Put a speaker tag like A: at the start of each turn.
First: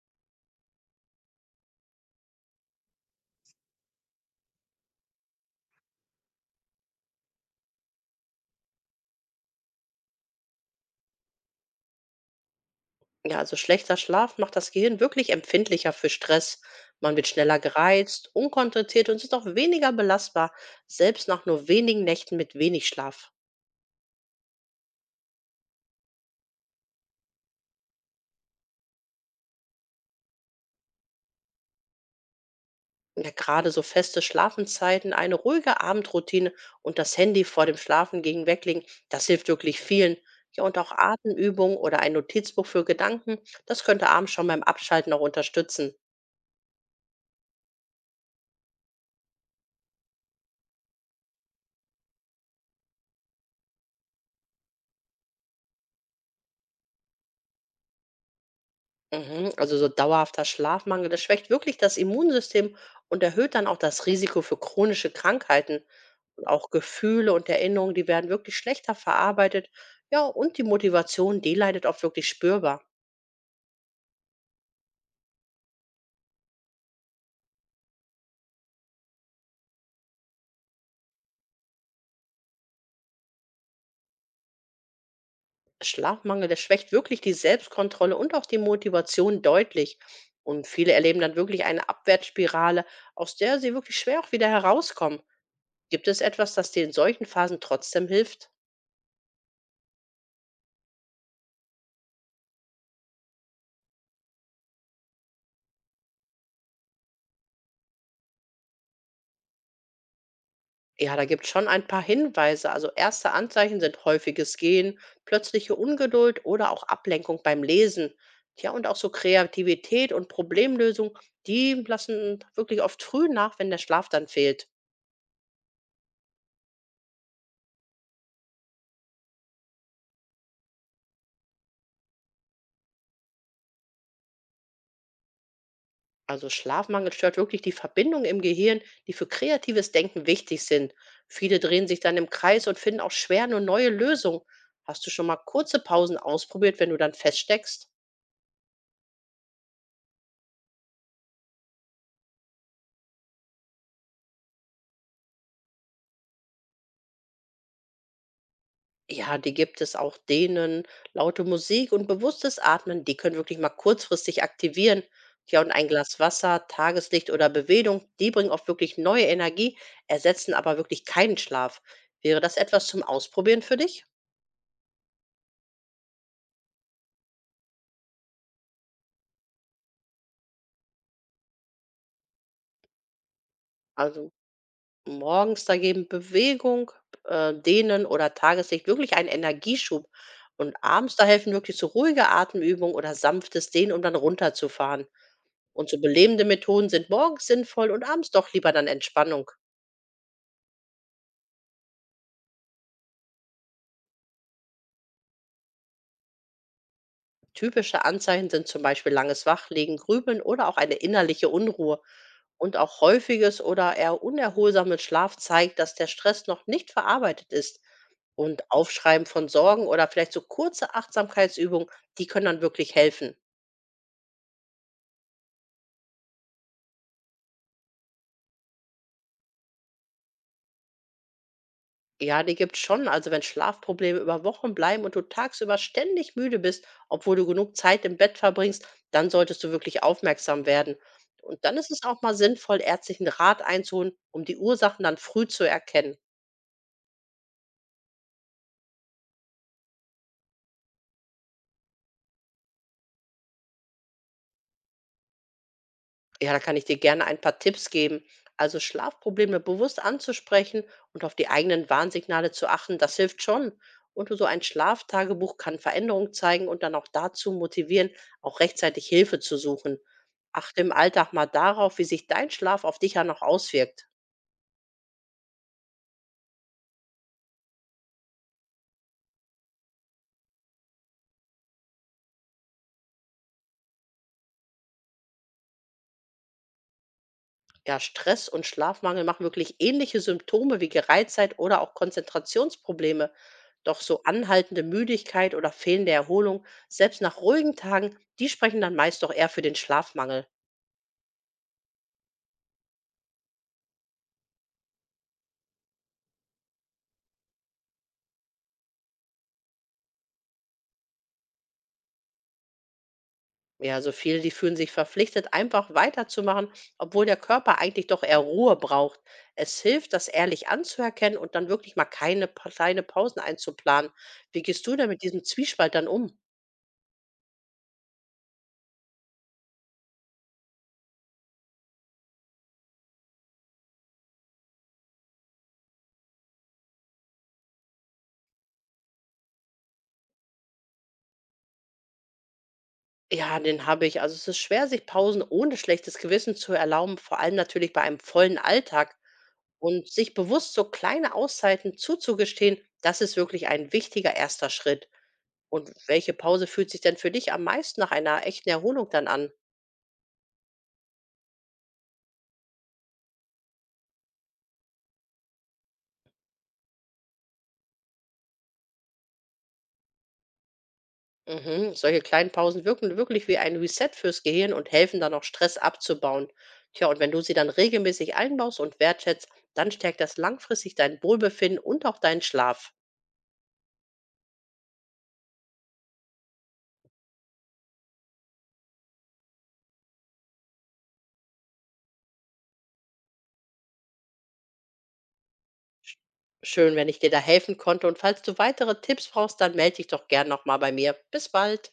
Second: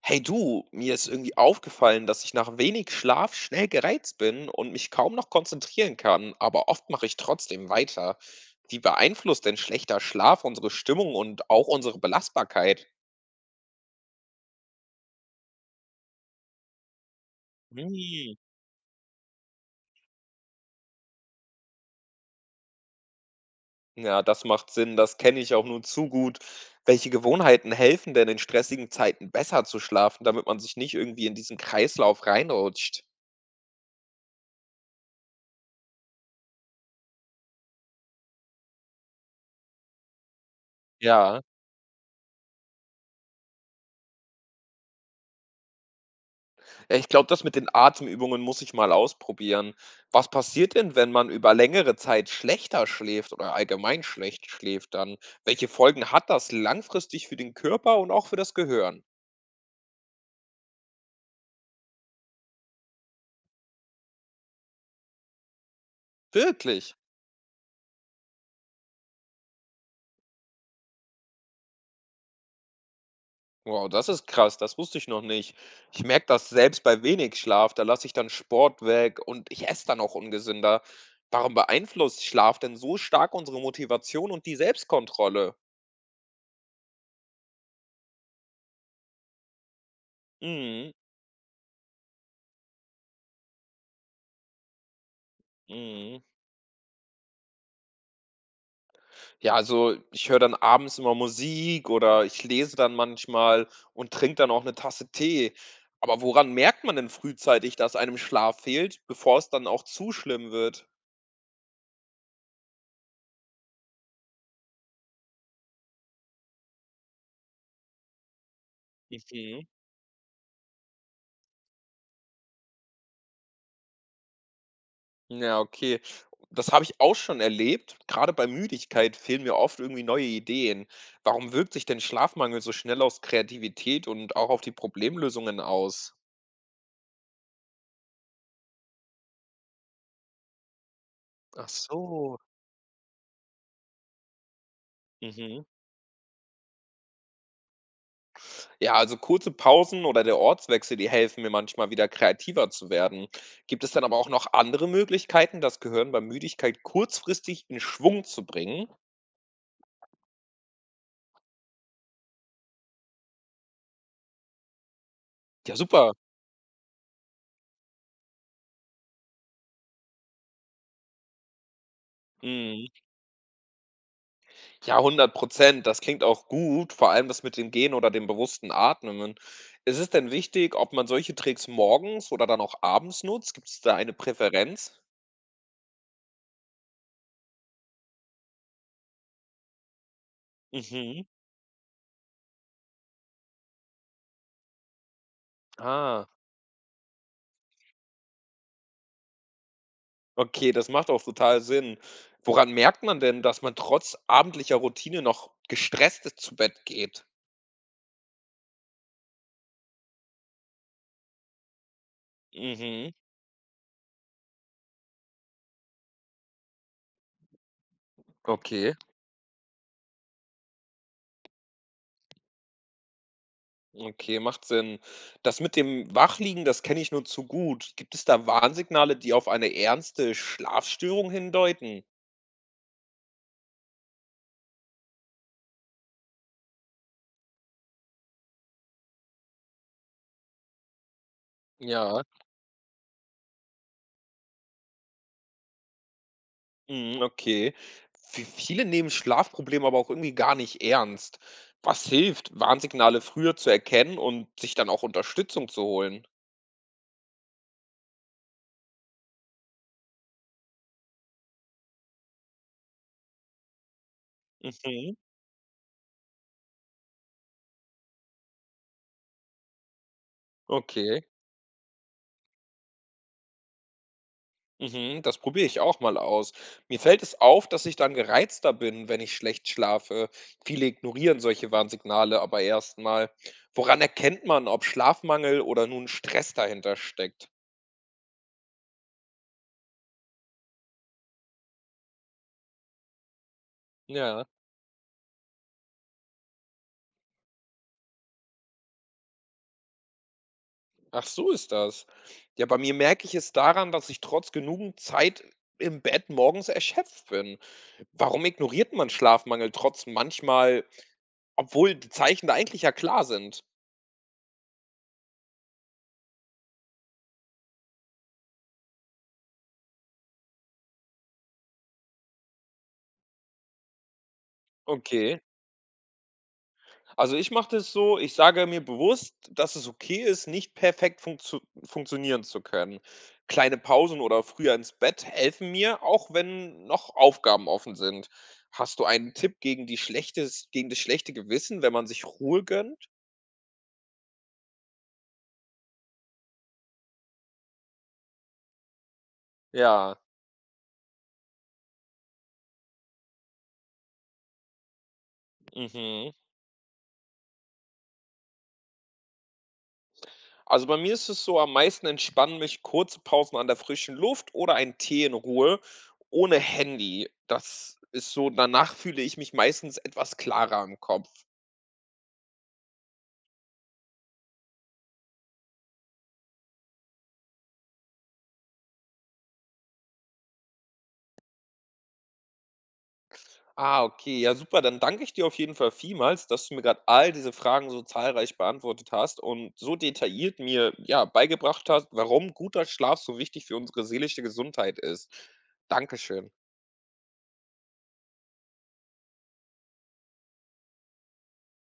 A: Hey du, mir ist irgendwie aufgefallen, dass ich nach wenig Schlaf schnell gereizt bin und mich kaum noch konzentrieren kann, aber oft mache ich trotzdem weiter. Wie beeinflusst denn schlechter Schlaf unsere Stimmung und auch unsere Belastbarkeit?
B: Ja, also schlechter Schlaf macht das Gehirn wirklich empfindlicher für Stress. Man wird schneller gereizt,
A: Hm.
B: unkonzentriert und ist auch weniger belastbar, selbst nach nur wenigen Nächten mit wenig Schlaf.
A: Ja, das macht Sinn, das kenne ich auch nur zu gut. Welche Gewohnheiten helfen denn in stressigen Zeiten besser zu schlafen, damit man sich nicht irgendwie in diesen Kreislauf reinrutscht?
B: Ja, gerade so feste Schlafenzeiten, eine ruhige Abendroutine und das Handy vor dem Schlafen gegen weglegen, das hilft wirklich vielen. Ja, und auch
A: Ja.
B: Atemübungen oder ein Notizbuch für Gedanken, das könnte abends schon beim Abschalten auch unterstützen.
A: Ja, ich glaube, das mit den Atemübungen muss ich mal ausprobieren. Was passiert denn, wenn man über längere Zeit schlechter schläft oder allgemein schlecht schläft dann? Welche Folgen hat das langfristig für den Körper und auch für das Gehirn?
B: Mhm, also so dauerhafter Schlafmangel, das schwächt wirklich das Immunsystem und erhöht dann auch das Risiko für chronische Krankheiten. Und auch
A: Wirklich?
B: Gefühle und Erinnerungen, die werden wirklich schlechter verarbeitet. Ja, und die Motivation, die leidet oft wirklich spürbar.
A: Wow, das ist krass, das wusste ich noch nicht. Ich merke das selbst bei wenig Schlaf, da lasse ich dann Sport weg und ich esse dann auch ungesünder. Warum beeinflusst Schlaf denn so stark unsere Motivation und die Selbstkontrolle?
B: Schlafmangel, der schwächt wirklich die Selbstkontrolle und auch die Motivation deutlich. Und
A: Mhm.
B: viele erleben dann wirklich eine Abwärtsspirale, aus der sie wirklich schwer auch wieder herauskommen. Gibt es
A: Mhm.
B: etwas, das dir in solchen Phasen trotzdem hilft?
A: Ja, also ich höre dann abends immer Musik oder ich lese dann manchmal und trinke dann auch eine Tasse Tee. Aber woran merkt man denn frühzeitig, dass einem Schlaf fehlt, bevor es dann auch zu schlimm wird?
B: Ja, da gibt's schon ein paar Hinweise. Also erste Anzeichen sind häufiges Gehen, plötzliche Ungeduld oder auch Ablenkung beim Lesen. Tja, und auch so
A: Mhm.
B: Kreativität und Problemlösung, die lassen wirklich oft früh nach, wenn der Schlaf dann fehlt.
A: Ja, okay. Das habe ich auch schon erlebt. Gerade bei Müdigkeit fehlen mir oft irgendwie neue Ideen. Warum wirkt sich denn Schlafmangel so schnell auf Kreativität und auch auf die Problemlösungen aus?
B: Also Schlafmangel stört wirklich die Verbindungen im Gehirn, die für kreatives Denken wichtig sind. Viele
A: Ach
B: drehen sich dann im
A: so.
B: Kreis und finden auch schwer nur neue Lösungen. Hast du schon mal
A: Mhm.
B: kurze Pausen ausprobiert, wenn du dann feststeckst?
A: Ja, also kurze Pausen oder der Ortswechsel, die helfen mir manchmal wieder kreativer zu werden. Gibt es dann aber auch noch andere Möglichkeiten, das Gehirn bei Müdigkeit kurzfristig in Schwung zu bringen?
B: Ja, die gibt es auch denen. Laute Musik und bewusstes Atmen, die können wirklich mal kurzfristig aktivieren. Ja, und
A: Ja,
B: ein
A: super.
B: Glas Wasser, Tageslicht oder Bewegung, die bringen oft wirklich neue Energie, ersetzen aber wirklich keinen Schlaf. Wäre das etwas
A: Mhm.
B: zum Ausprobieren für dich?
A: Ja, 100%. Das klingt auch gut, vor allem das mit dem Gehen oder dem bewussten Atmen. Ist es denn wichtig, ob man solche Tricks morgens oder dann auch abends nutzt? Gibt es da eine
B: Also
A: Präferenz?
B: morgens da geben Bewegung, Dehnen oder Tageslicht wirklich einen Energieschub. Und abends da
A: Mhm.
B: helfen wirklich so ruhige Atemübungen oder sanftes Dehnen, um dann runterzufahren. Und so
A: Ah.
B: belebende Methoden sind morgens sinnvoll und abends doch lieber dann Entspannung.
A: Okay, das macht auch total Sinn. Woran merkt man denn, dass man trotz abendlicher Routine noch gestresst zu Bett geht?
B: Typische Anzeichen sind zum Beispiel langes Wachlegen, Grübeln oder auch eine innerliche Unruhe. Und auch
A: Mhm.
B: häufiges oder eher unerholsames Schlaf zeigt, dass der Stress noch nicht verarbeitet ist. Und
A: Okay,
B: Aufschreiben von Sorgen oder vielleicht so kurze Achtsamkeitsübungen, die können dann wirklich helfen.
A: okay, macht Sinn. Das mit dem Wachliegen, das kenne ich nur zu gut. Gibt es da Warnsignale, die auf eine ernste Schlafstörung hindeuten?
B: Ja, die gibt's schon. Also wenn Schlafprobleme über Wochen bleiben und du tagsüber ständig müde bist, obwohl du genug Zeit im Bett verbringst, dann solltest du wirklich aufmerksam werden. Und dann ist es auch
A: Ja,
B: mal sinnvoll, ärztlichen Rat einzuholen, um die Ursachen dann früh zu erkennen.
A: mhm, okay. Viele nehmen Schlafprobleme aber auch irgendwie gar nicht ernst. Was hilft, Warnsignale früher zu erkennen und sich dann auch Unterstützung zu holen?
B: Ja, da kann ich dir gerne ein paar Tipps geben. Also Schlafprobleme bewusst anzusprechen und auf die eigenen Warnsignale zu achten, das hilft schon. Und so ein
A: Mhm.
B: Schlaftagebuch kann Veränderungen zeigen und dann auch dazu motivieren, auch rechtzeitig Hilfe zu suchen. Achte im
A: Okay.
B: Alltag mal darauf, wie sich dein Schlaf auf dich ja noch auswirkt.
A: Mhm, das probiere ich auch mal aus. Mir fällt es auf, dass ich dann gereizter bin, wenn ich schlecht schlafe. Viele ignorieren solche Warnsignale aber erstmal. Woran erkennt man, ob Schlafmangel oder nun Stress dahinter steckt?
B: Ja, Stress und Schlafmangel machen wirklich ähnliche Symptome wie Gereiztheit oder auch Konzentrationsprobleme. Doch so
A: Ja,
B: anhaltende Müdigkeit oder fehlende Erholung, selbst nach ruhigen Tagen, die sprechen dann meist doch eher für den Schlafmangel.
A: ach so ist das. Ja, bei mir merke ich es daran, dass ich trotz genügend Zeit im Bett morgens erschöpft bin. Warum ignoriert man Schlafmangel trotz manchmal, obwohl die Zeichen da eigentlich ja klar sind?
B: Ja, also viele, die fühlen sich verpflichtet, einfach weiterzumachen, obwohl der Körper eigentlich doch eher Ruhe braucht. Es hilft, das ehrlich anzuerkennen und dann wirklich mal keine pa- kleine Pausen einzuplanen. Wie gehst du denn mit
A: Okay.
B: diesem Zwiespalt dann um?
A: Also, ich mache das so, ich sage mir bewusst, dass es okay ist, nicht perfekt funktionieren zu können. Kleine Pausen oder früher ins Bett helfen mir, auch wenn noch Aufgaben offen sind. Hast du einen Tipp gegen die schlechtes gegen das schlechte Gewissen, wenn man sich Ruhe gönnt?
B: Ja, den habe ich. Also es ist schwer, sich Pausen ohne schlechtes Gewissen zu erlauben, vor allem natürlich bei einem vollen Alltag. Und
A: Ja,
B: sich bewusst so kleine Auszeiten zuzugestehen, das ist wirklich ein wichtiger erster Schritt. Und
A: mhm.
B: welche Pause fühlt sich denn für dich am meisten nach einer echten Erholung dann an?
A: Also, bei mir ist es so, am meisten entspannen mich kurze Pausen an der frischen Luft oder ein Tee in Ruhe ohne Handy. Das ist so, danach fühle ich mich meistens etwas klarer im Kopf.
B: Mhm, solche kleinen Pausen wirken wirklich wie ein Reset fürs Gehirn und helfen dann auch Stress abzubauen. Tja, und wenn du sie dann regelmäßig einbaust und wertschätzt, dann stärkt das langfristig dein Wohlbefinden und auch deinen Schlaf.
A: Ah, okay. Ja, super. Dann danke ich dir auf jeden Fall vielmals, dass du mir gerade all diese Fragen so zahlreich beantwortet hast und so detailliert mir ja beigebracht hast, warum guter Schlaf so wichtig für unsere seelische Gesundheit ist.
B: Sch
A: Dankeschön.
B: Schön, wenn ich dir da helfen konnte, und falls du weitere Tipps brauchst, dann melde dich doch gern nochmal bei mir. Bis bald.